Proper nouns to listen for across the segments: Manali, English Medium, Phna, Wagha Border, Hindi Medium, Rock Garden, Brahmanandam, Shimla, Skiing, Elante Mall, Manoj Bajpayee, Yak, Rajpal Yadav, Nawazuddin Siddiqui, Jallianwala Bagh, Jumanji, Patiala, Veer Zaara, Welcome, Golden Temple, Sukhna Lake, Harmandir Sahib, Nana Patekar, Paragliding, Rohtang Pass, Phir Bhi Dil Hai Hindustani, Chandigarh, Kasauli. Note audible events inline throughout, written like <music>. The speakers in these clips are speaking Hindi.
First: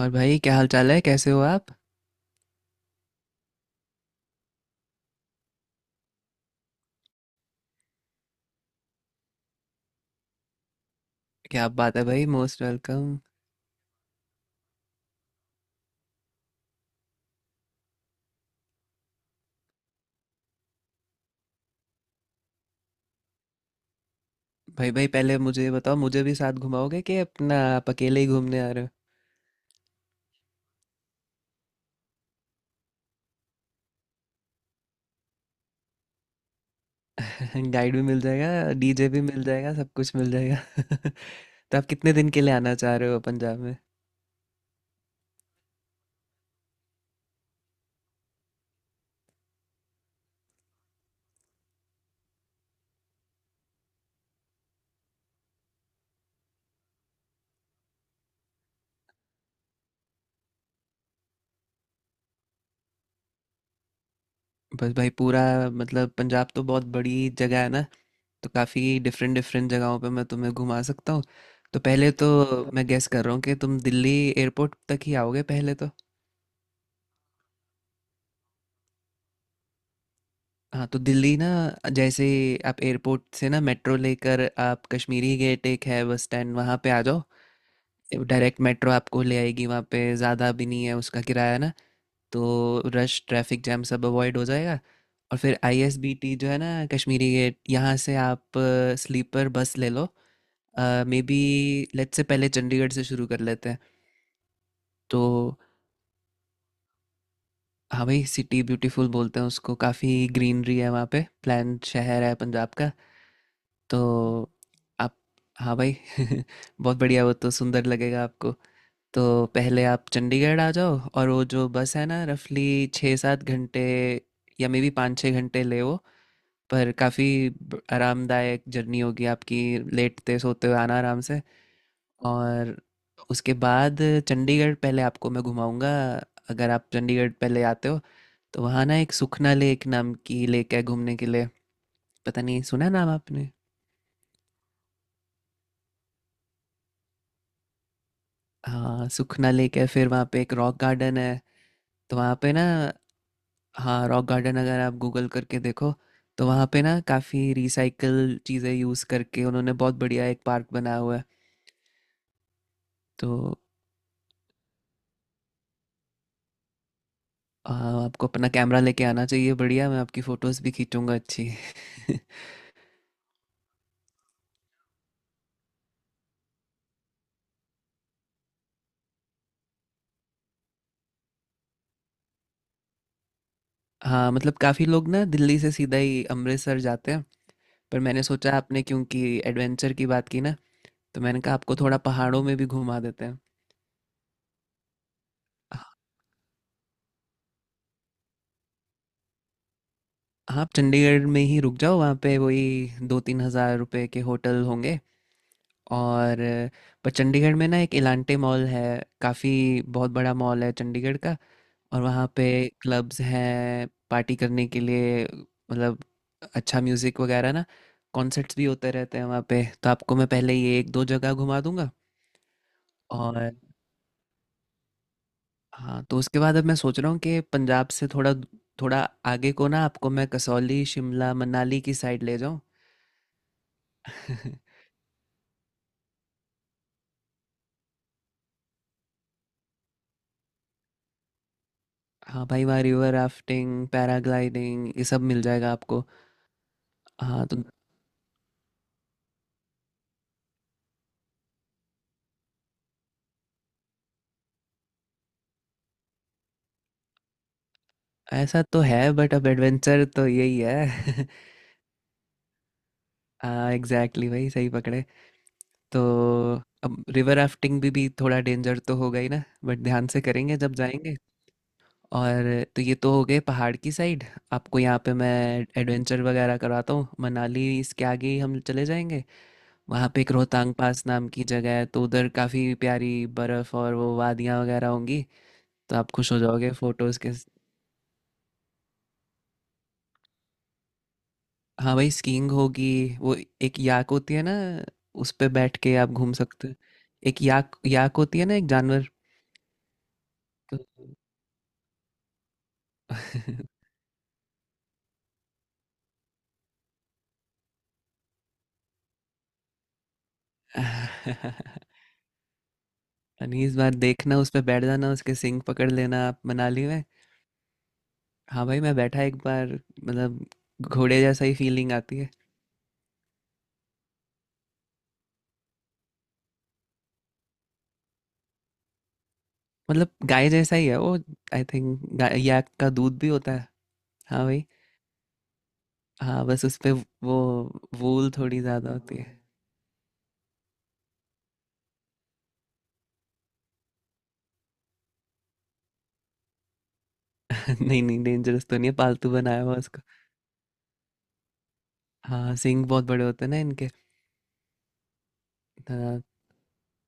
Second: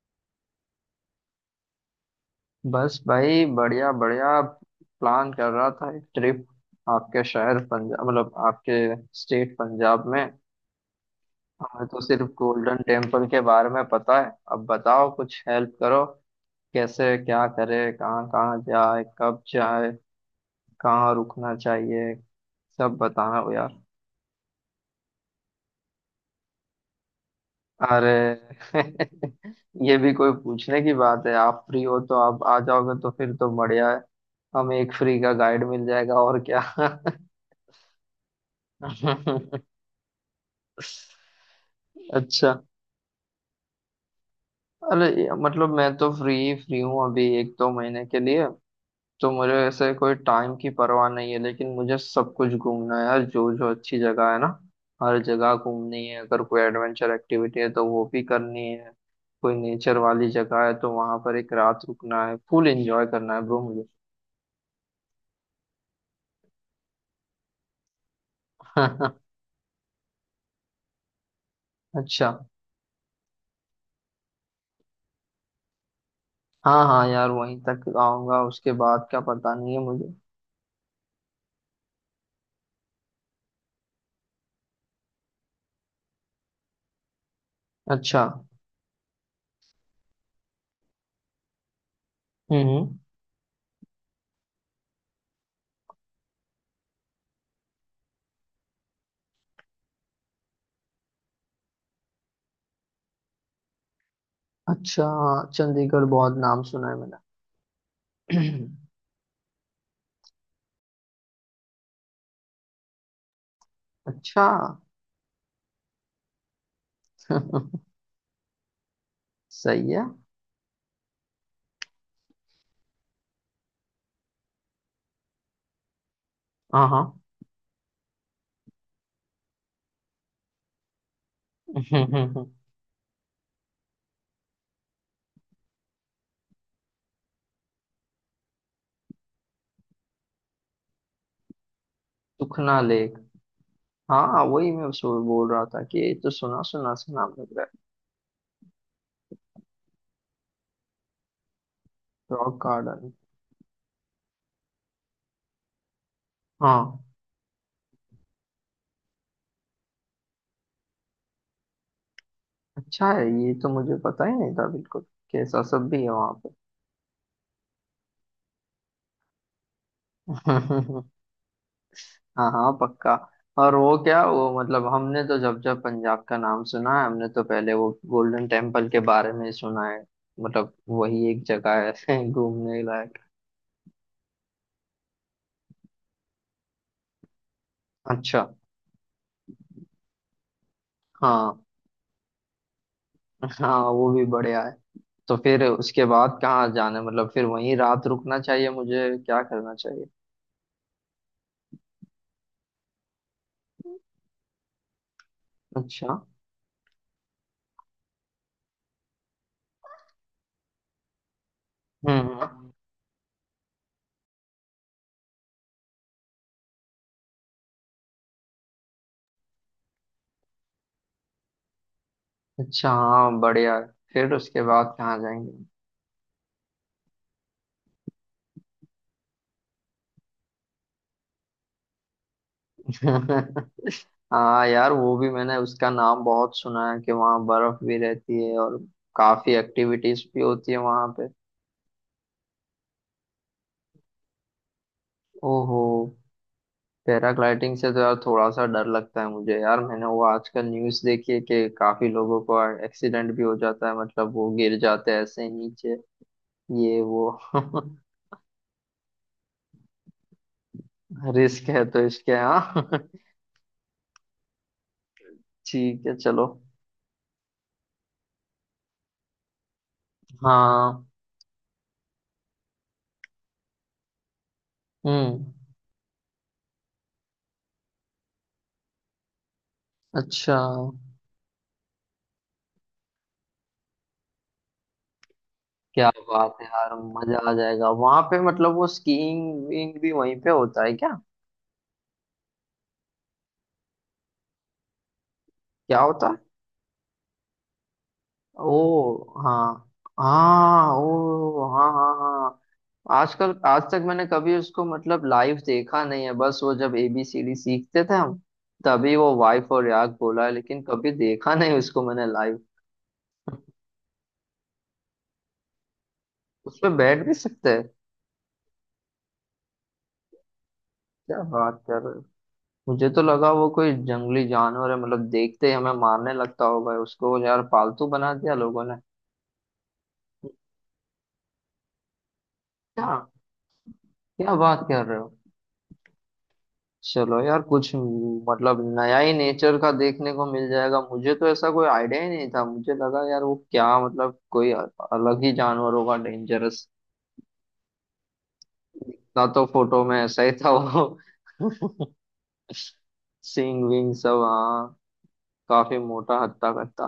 और भाई, क्या हाल चाल है? कैसे हो आप? बस भाई बढ़िया बढ़िया प्लान कर रहा था एक ट्रिप। आपके शहर पंजाब मतलब आपके स्टेट पंजाब में। क्या हमें बात तो है सिर्फ भाई! Most golden welcome. टेम्पल के बारे में पता है, अब बताओ कुछ हेल्प करो। कैसे क्या करे, कहाँ कहाँ जाए, कब जाए, कहाँ रुकना चाहिए, सब बताना हो यार। भाई भाई, पहले मुझे ये बताओ, मुझे भी साथ घुमाओगे कि अपना आप अरे अकेले ही घूमने आ <laughs> रहे ये भी कोई पूछने की बात है। आप फ्री हो तो आप आ जाओगे तो फिर तो बढ़िया है। हमें एक फ्री का गाइड मिल जाएगा और क्या। हो? <laughs> गाइड भी मिल जाएगा, डीजे भी मिल जाएगा, <laughs> सब कुछ मिल जाएगा। <laughs> तो आप कितने दिन के लिए अच्छा। आना चाह रहे हो पंजाब में? अरे मतलब मैं तो फ्री फ्री हूँ अभी एक दो महीने के लिए। तो मुझे ऐसे कोई टाइम की परवाह नहीं है, लेकिन मुझे सब कुछ घूमना है यार, जो जो अच्छी जगह है ना, हर जगह घूमनी है। अगर कोई एडवेंचर एक्टिविटी है तो वो भी करनी है। कोई नेचर वाली जगह है तो वहां पर एक रात रुकना है, फुल एंजॉय करना है ब्रो मुझे। बस भाई पूरा, मतलब पंजाब तो बहुत बड़ी जगह है ना। तो काफ़ी <laughs> डिफरेंट डिफरेंट जगहों पे मैं तुम्हें घुमा सकता हूँ। तो पहले अच्छा। तो मैं गेस कर रहा हूँ कि तुम दिल्ली एयरपोर्ट तक ही आओगे पहले तो। हाँ हाँ यार, वहीं तक आऊंगा, उसके बाद क्या पता नहीं है मुझे। हाँ, तो दिल्ली ना, जैसे आप एयरपोर्ट से ना मेट्रो लेकर आप कश्मीरी गेट एक है बस स्टैंड, वहाँ पे आ जाओ। अच्छा। डायरेक्ट मेट्रो आपको ले आएगी वहाँ पे, ज़्यादा भी नहीं है उसका किराया ना। तो हम्म। रश, ट्रैफिक जैम सब अवॉइड हो जाएगा। और फिर आईएसबीटी जो है ना कश्मीरी गेट, यहाँ से आप स्लीपर बस ले लो। मे बी लेट से, पहले चंडीगढ़ से शुरू कर लेते हैं अच्छा। तो। चंडीगढ़ बहुत नाम सुना है मैंने। हाँ भाई, सिटी <clears throat> ब्यूटीफुल बोलते हैं उसको, काफ़ी ग्रीनरी है वहाँ पे, प्लान शहर है पंजाब का। तो अच्छा। आप, हाँ भाई, <laughs> बहुत बढ़िया, वो तो <laughs> सुंदर लगेगा आपको। तो पहले सही है। आप चंडीगढ़ आ जाओ, और वो जो बस है ना रफली 6-7 घंटे या मे बी 5-6 घंटे ले वो, हाँ पर हाँ। काफ़ी आरामदायक जर्नी होगी आपकी। लेटते सोते हुए आना आराम से। <laughs> और उसके बाद चंडीगढ़ पहले आपको मैं घुमाऊंगा, अगर आप चंडीगढ़ पहले आते हो तो। वहाँ ना एक सुखना लेक नाम की लेक है घूमने के लिए, पता नहीं सुखना सुना है नाम लेक। आपने। हाँ, वही मैं बोल रहा था कि ये तो सुना सुना सा नाम लग रहा हाँ, सुखना लेक है, फिर वहाँ पे एक रॉक गार्डन है, तो है। वहाँ पे रॉक ना, गार्डन। हाँ, रॉक गार्डन अगर आप गूगल करके देखो तो वहाँ पे ना हाँ। काफ़ी रिसाइकल चीज़ें यूज़ करके उन्होंने बहुत बढ़िया एक पार्क बनाया हुआ है अच्छा है, तो। ये तो मुझे पता ही नहीं था बिल्कुल। कैसा सब भी है वहाँ पे। हाँ, आपको अपना कैमरा लेके आना चाहिए, बढ़िया मैं आपकी फ़ोटोज़ भी <laughs> खींचूंगा अच्छी। <laughs> हाँ हाँ पक्का। और वो क्या वो मतलब हमने तो, जब जब पंजाब का नाम सुना है, हमने तो पहले वो गोल्डन टेम्पल के बारे में सुना है। मतलब वही एक जगह है <laughs> घूमने लायक। हाँ, मतलब काफ़ी लोग ना दिल्ली से सीधा ही अमृतसर जाते हैं, पर मैंने अच्छा। सोचा आपने क्योंकि एडवेंचर की बात की ना, तो मैंने कहा हाँ आपको थोड़ा पहाड़ों में भी घुमा देते हैं। हाँ वो भी बढ़िया है। तो फिर उसके बाद कहाँ जाना है, मतलब फिर वहीं रात रुकना चाहिए, मुझे क्या करना चाहिए। हाँ, आप चंडीगढ़ में ही रुक जाओ, वहाँ पे वही 2-3 हज़ार रुपए के होटल होंगे। अच्छा। और पर चंडीगढ़ में ना एक इलांटे मॉल है, काफ़ी बहुत बड़ा मॉल है चंडीगढ़ का। और वहाँ हम्म। पे हम्म। क्लब्स हैं पार्टी करने के लिए, मतलब अच्छा म्यूज़िक वगैरह ना, कॉन्सर्ट्स भी होते रहते हैं वहाँ पे। तो आपको मैं पहले ये एक दो जगह घुमा दूंगा। अच्छा हाँ और बढ़िया है। फिर उसके बाद कहाँ जाएंगे। हाँ, तो उसके बाद अब मैं सोच रहा हूँ कि पंजाब से थोड़ा थोड़ा आगे को ना आपको मैं कसौली, शिमला, मनाली की साइड ले जाऊँ। <laughs> हाँ <laughs> यार, वो भी मैंने उसका नाम बहुत सुना है कि वहाँ बर्फ भी रहती है और काफी एक्टिविटीज भी होती है वहाँ पे। हाँ भाई, वहाँ रिवर राफ्टिंग, पैराग्लाइडिंग, ये सब मिल जाएगा ओहो। आपको। हाँ तो, पैराग्लाइडिंग से तो यार थोड़ा सा डर लगता है मुझे यार, मैंने वो आजकल न्यूज़ देखी है कि काफी लोगों को एक्सीडेंट भी हो जाता है, मतलब वो गिर जाते हैं ऐसे ही नीचे। ये वो <laughs> ऐसा तो है, बट अब एडवेंचर तो यही है। रिस्क है तो इसके हाँ। <laughs> <laughs> हाँ एग्जैक्टली भाई, सही पकड़े। तो ठीक है चलो। अब रिवर राफ्टिंग भी थोड़ा डेंजर तो होगा ही ना, बट ध्यान से करेंगे जब हाँ। जाएंगे। और तो ये तो हो गए पहाड़ की साइड। आपको यहाँ पे मैं हम्म। एडवेंचर वगैरह कराता हूँ। मनाली इसके आगे ही हम चले जाएंगे। वहाँ पे एक अच्छा। रोहतांग पास नाम की जगह है, तो उधर काफ़ी प्यारी बर्फ़ और वो वादियाँ वगैरह होंगी। तो क्या आप खुश हो बात है जाओगे यार, फोटोज़ के। मजा आ जाएगा वहां पे, मतलब वो स्कीइंग विंग भी वहीं पे होता है क्या। हाँ भाई, स्कीइंग होगी। वो एक याक होती है ना, उस पे बैठ के क्या आप होता घूम है। सकते हो। एक याक, याक होती है ना, एक जानवर। ओ। हाँ। हाँ तो- ओ हाँ हाँ हाँ। आजकल आज तक मैंने कभी उसको मतलब लाइव देखा नहीं है, बस वो जब ABCD सीखते थे हम, तभी वो वाइफ और याक बोला है, लेकिन कभी देखा नहीं <laughs> उसको मैंने लाइव। 19 बार देखना, उस पे बैठ जाना, उसके सिंग पकड़ लेना आप उस मनाली पे में। बैठ भी सकते हैं। हाँ भाई मैं बैठा एक बार, मतलब घोड़े क्या जैसा ही बात फीलिंग कर रहे आती हो। है। मुझे तो लगा वो कोई जंगली जानवर है, मतलब देखते ही हमें मारने लगता होगा, उसको यार पालतू बना दिया लोगों ने। मतलब गाय जैसा ही है वो, आई थिंक याक का क्या। दूध भी होता है। हाँ क्या भाई। बात कर रहे हो। हाँ, बस उस पे। वो चलो यार कुछ वूल थोड़ी मतलब ज़्यादा होती नया ही है। नेचर का देखने को मिल जाएगा, मुझे तो ऐसा कोई आइडिया ही नहीं था, मुझे लगा यार वो क्या मतलब कोई अलग ही जानवर होगा डेंजरस। <laughs> नहीं नहीं, डेंजरस तो नहीं है, पालतू ना बनाया तो हुआ उसको। फोटो में ऐसा ही था वो। <laughs> हाँ, सींग बहुत बड़े होते हैं ना सींग इनके। विंग सब हाँ। काफी हाँ मोटा हत्ता कत्ता।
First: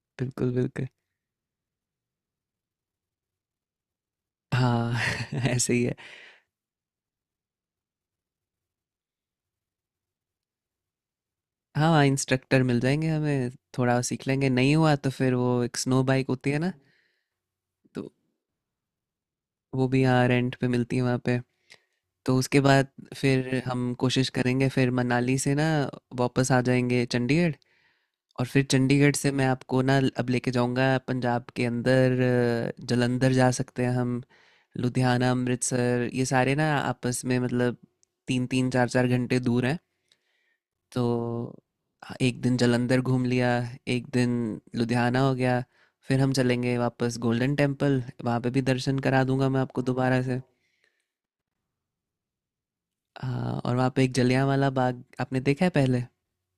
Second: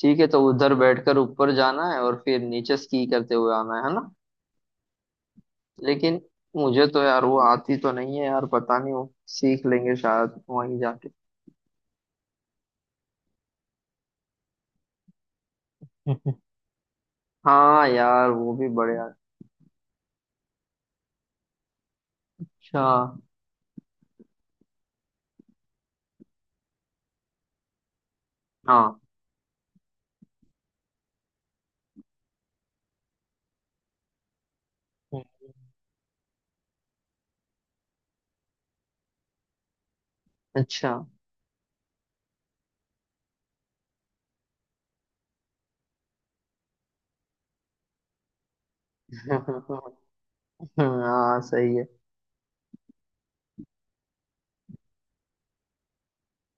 ठीक है, तो बिल्कुल उधर बिल्कुल, बैठकर ऊपर जाना है और फिर नीचे स्की करते हुए आना है ना। हाँ। <laughs> ऐसे ही है। लेकिन मुझे तो यार वो आती तो नहीं है यार, पता नहीं वो सीख लेंगे शायद वहीं जाके। हाँ हाँ, इंस्ट्रक्टर मिल जाएंगे हमें, थोड़ा सीख लेंगे, नहीं हुआ तो फिर वो एक स्नो बाइक होती <laughs> है ना। हाँ तो यार वो भी बढ़िया। वो भी यहाँ रेंट पे मिलती है वहाँ पे। तो उसके अच्छा। बाद फिर हम कोशिश करेंगे, फिर मनाली से ना वापस आ जाएंगे चंडीगढ़। और फिर हाँ। चंडीगढ़ से मैं आपको ना अब लेके जाऊंगा पंजाब के अंदर। जालंधर जा सकते हैं हम। हम्म। लुधियाना, अमृतसर, ये सारे ना आपस में, मतलब तीन तीन चार चार घंटे दूर हैं अच्छा। तो। हाँ, एक दिन जालंधर घूम लिया, एक दिन लुधियाना हो गया, फिर हम चलेंगे वापस गोल्डन टेम्पल, वहाँ पे भी दर्शन करा दूंगा मैं आपको <laughs> दोबारा से। हाँ सही है। हाँ, और वहाँ पे एक जलियांवाला बाग, आपने देखा है पहले?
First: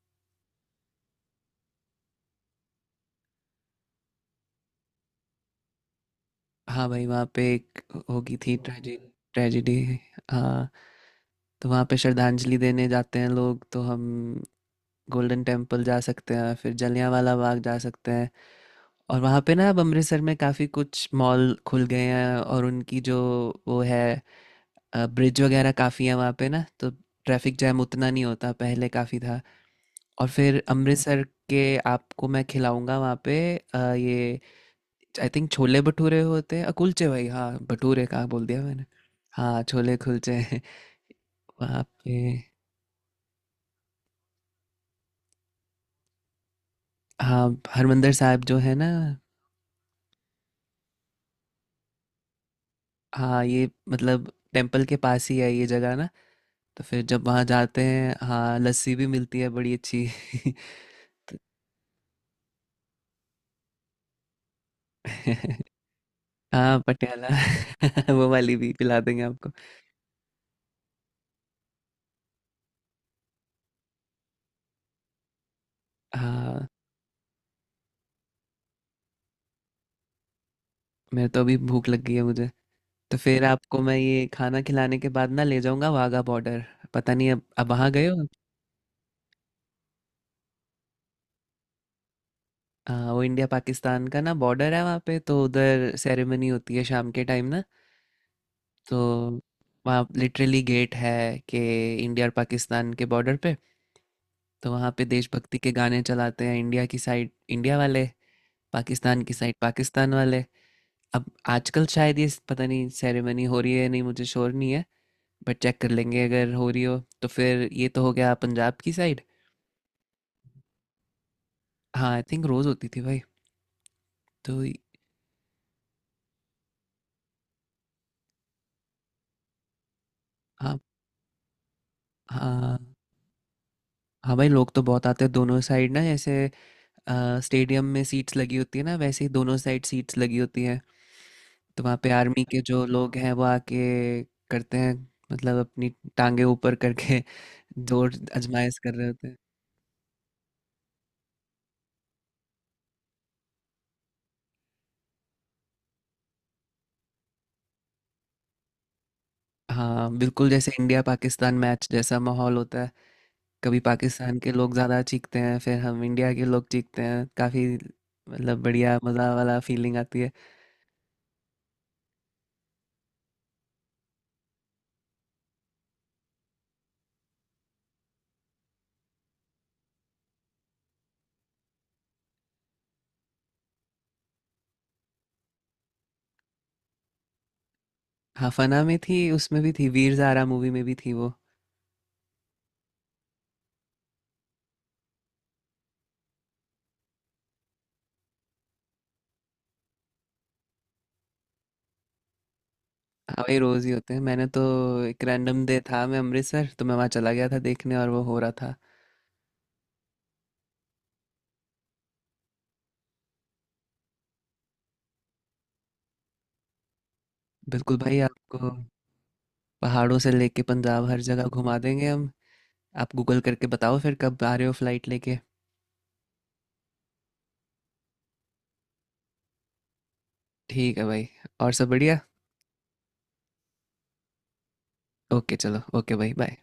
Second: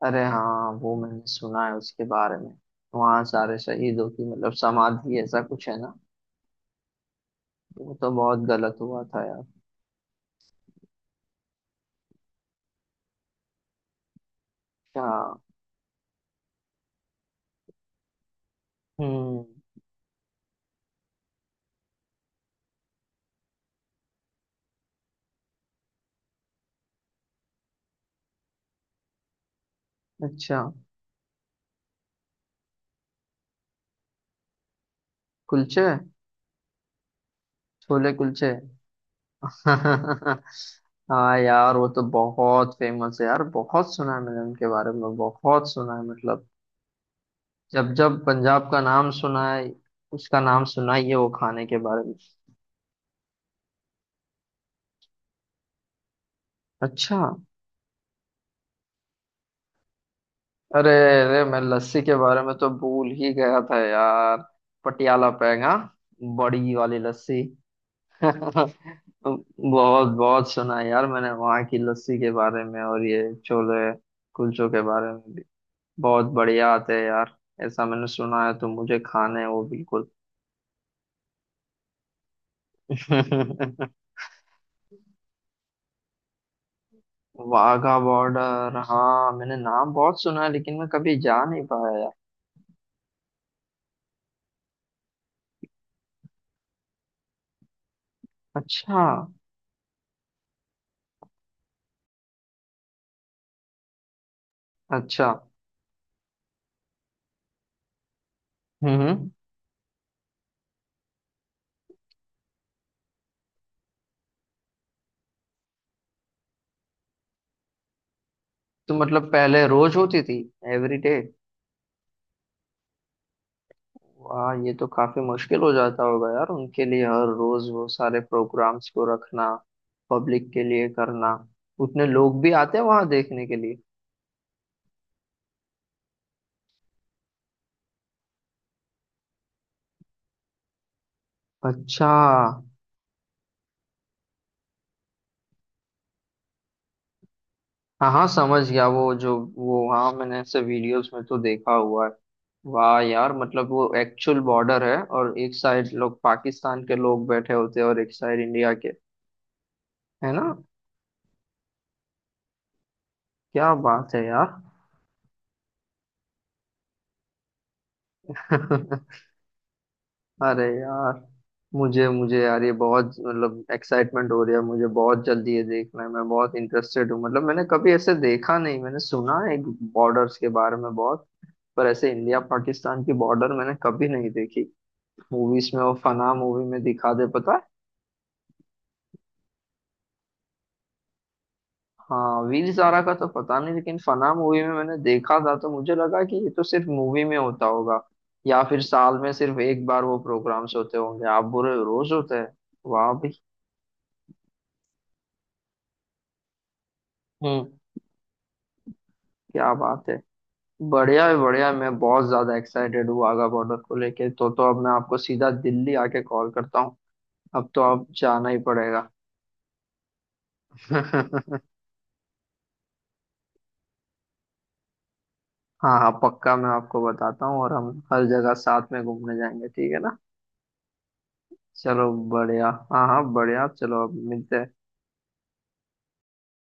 अरे हाँ वो मैंने सुना है उसके बारे में। वहाँ सारे शहीदों की मतलब समाधि ऐसा कुछ है ना। हाँ भाई, वहाँ पे एक वो तो होगी बहुत थी गलत ट्रेजेडी, हुआ था यार। ट्रेजेडी, हाँ। तो वहाँ पे श्रद्धांजलि देने जाते हैं लोग, तो हम अच्छा। गोल्डन टेम्पल जा सकते हैं, फिर जलियांवाला बाग जा सकते हैं। और वहाँ हम्म। पे ना अब अमृतसर में काफ़ी कुछ मॉल खुल गए हैं, और उनकी जो वो है ब्रिज वगैरह काफ़ी है वहाँ पे ना, तो ट्रैफिक जैम उतना नहीं होता, पहले काफ़ी था। और अच्छा। फिर अमृतसर के आपको मैं खिलाऊंगा वहाँ पे, ये आई थिंक छोले कुलचे। भटूरे होते हैं, कुलचे भाई, हाँ, भटूरे छोले कहाँ बोल कुलचे। दिया मैंने। हाँ छोले कुलचे। <laughs> हाँ <laughs> यार वहाँ वो तो पे बहुत फेमस है यार, बहुत सुना है मैंने उनके बारे में, बहुत सुना है मतलब। हाँ, जब हरमंदर जब साहब जो पंजाब है का ना, नाम सुना है, उसका नाम सुना ही है, वो खाने के बारे में। हाँ ये मतलब टेम्पल के पास ही है ये जगह ना। तो फिर अच्छा। जब वहाँ जाते हैं, हाँ, लस्सी भी मिलती है बड़ी अच्छी। अरे। अरे मैं लस्सी के बारे में तो भूल ही गया था यार। पटियाला <laughs> पेंगा। बड़ी हाँ वाली पटियाला, लस्सी। <laughs> <laughs> वो वाली भी पिला देंगे आपको। बहुत बहुत सुना है यार मैंने वहाँ की लस्सी के बारे में और ये छोले कुलचों के बारे में भी। बहुत बढ़िया हाँ, आते हैं यार, ऐसा मैंने सुना है, तो मुझे खाने हैं वो बिल्कुल। मेरे तो अभी भूख लग गई है मुझे। तो फिर आपको मैं <laughs> ये खाना खिलाने के बाद ना ले जाऊंगा वाघा बॉर्डर। पता नहीं अब वहाँ वाघा गए हो। बॉर्डर, हाँ मैंने नाम बहुत सुना है, लेकिन मैं कभी जा नहीं पाया यार। वो इंडिया पाकिस्तान का ना बॉर्डर है वहाँ पे, तो उधर सेरेमनी होती है शाम के टाइम ना। तो अच्छा। वहाँ लिटरली गेट है कि इंडिया और पाकिस्तान के बॉर्डर पे, तो वहाँ पे अच्छा। देशभक्ति के गाने चलाते हैं, इंडिया की साइड इंडिया वाले, पाकिस्तान हम्म। की साइड पाकिस्तान वाले। अब आजकल शायद, ये पता नहीं सेरेमनी हो रही है या नहीं, मुझे श्योर नहीं है, बट चेक कर लेंगे, अगर हो रही हो तो। फिर ये तो हो गया पंजाब की तो साइड। मतलब पहले रोज होती थी। Every day. हाँ आई थिंक रोज़ होती थी भाई। वाह, तो ये तो काफी मुश्किल हो जाता होगा यार उनके लिए हर रोज वो सारे प्रोग्राम्स को रखना, पब्लिक के हाँ लिए करना। उतने लोग भी आते हाँ। हैं वहां देखने के लिए। हाँ भाई, लोग तो बहुत आते हैं दोनों साइड ना। जैसे स्टेडियम में सीट्स लगी होती है ना, वैसे ही दोनों साइड सीट्स लगी होती हैं। तो वहाँ पे अच्छा। आर्मी के जो लोग हैं वो आके करते हैं, मतलब अपनी टांगे ऊपर करके <laughs> हाँ जोर हाँ समझ आजमाइश गया, कर रहे वो होते जो हैं। वो हाँ, मैंने ऐसे वीडियोस में तो देखा हुआ है। वाह यार, मतलब वो एक्चुअल बॉर्डर है और एक साइड लोग पाकिस्तान के लोग बैठे होते हैं और एक साइड इंडिया के। हाँ है ना। बिल्कुल, जैसे इंडिया पाकिस्तान मैच जैसा माहौल होता है। क्या कभी बात है पाकिस्तान के लोग ज़्यादा चीखते हैं, फिर हम इंडिया के लोग चीखते हैं काफ़ी, मतलब बढ़िया यार। <laughs> मज़ा वाला फीलिंग आती है। अरे यार। मुझे मुझे यार ये बहुत मतलब एक्साइटमेंट हो रही है, मुझे बहुत जल्दी ये देखना है, मैं बहुत इंटरेस्टेड हूँ, मतलब मैंने कभी ऐसे देखा नहीं। मैंने सुना है बॉर्डर्स के बारे में बहुत, पर ऐसे इंडिया पाकिस्तान की बॉर्डर मैंने कभी नहीं देखी। मूवीज में वो फना मूवी में दिखा दे पता है। हाँ, फना में थी, उसमें भी थी, वीर ज़ारा मूवी में भी थी वो। हाँ वीर ज़ारा का तो पता नहीं, लेकिन फना मूवी में मैंने देखा था तो मुझे लगा कि ये तो सिर्फ मूवी में होता होगा, या फिर साल में सिर्फ एक बार वो प्रोग्राम्स होते होंगे, आप बुरे रोज होते हैं। वाह भाई। हाँ भाई रोज ही होते हैं, मैंने तो एक रैंडम डे था मैं अमृतसर, तो मैं वहाँ चला गया था हम्म। देखने और वो हो रहा था। क्या बात है। बढ़िया है बढ़िया, मैं बहुत ज्यादा एक्साइटेड हूँ वाघा बॉर्डर को लेके, तो अब मैं आपको सीधा दिल्ली आके कॉल करता हूँ। अब तो बिल्कुल आप भाई, जाना ही आपको पड़ेगा। पहाड़ों से लेके पंजाब हर जगह <laughs> घुमा देंगे हम। आप गूगल करके बताओ फिर कब आ रहे हो फ्लाइट लेके। हाँ हाँ पक्का मैं आपको बताता हूँ, और हम हर जगह साथ में घूमने जाएंगे, ठीक है ना। ठीक है भाई, और सब चलो बढ़िया। बढ़िया, हाँ हाँ बढ़िया, चलो अब मिलते हैं। ओके चलो, ओके भाई, बाय।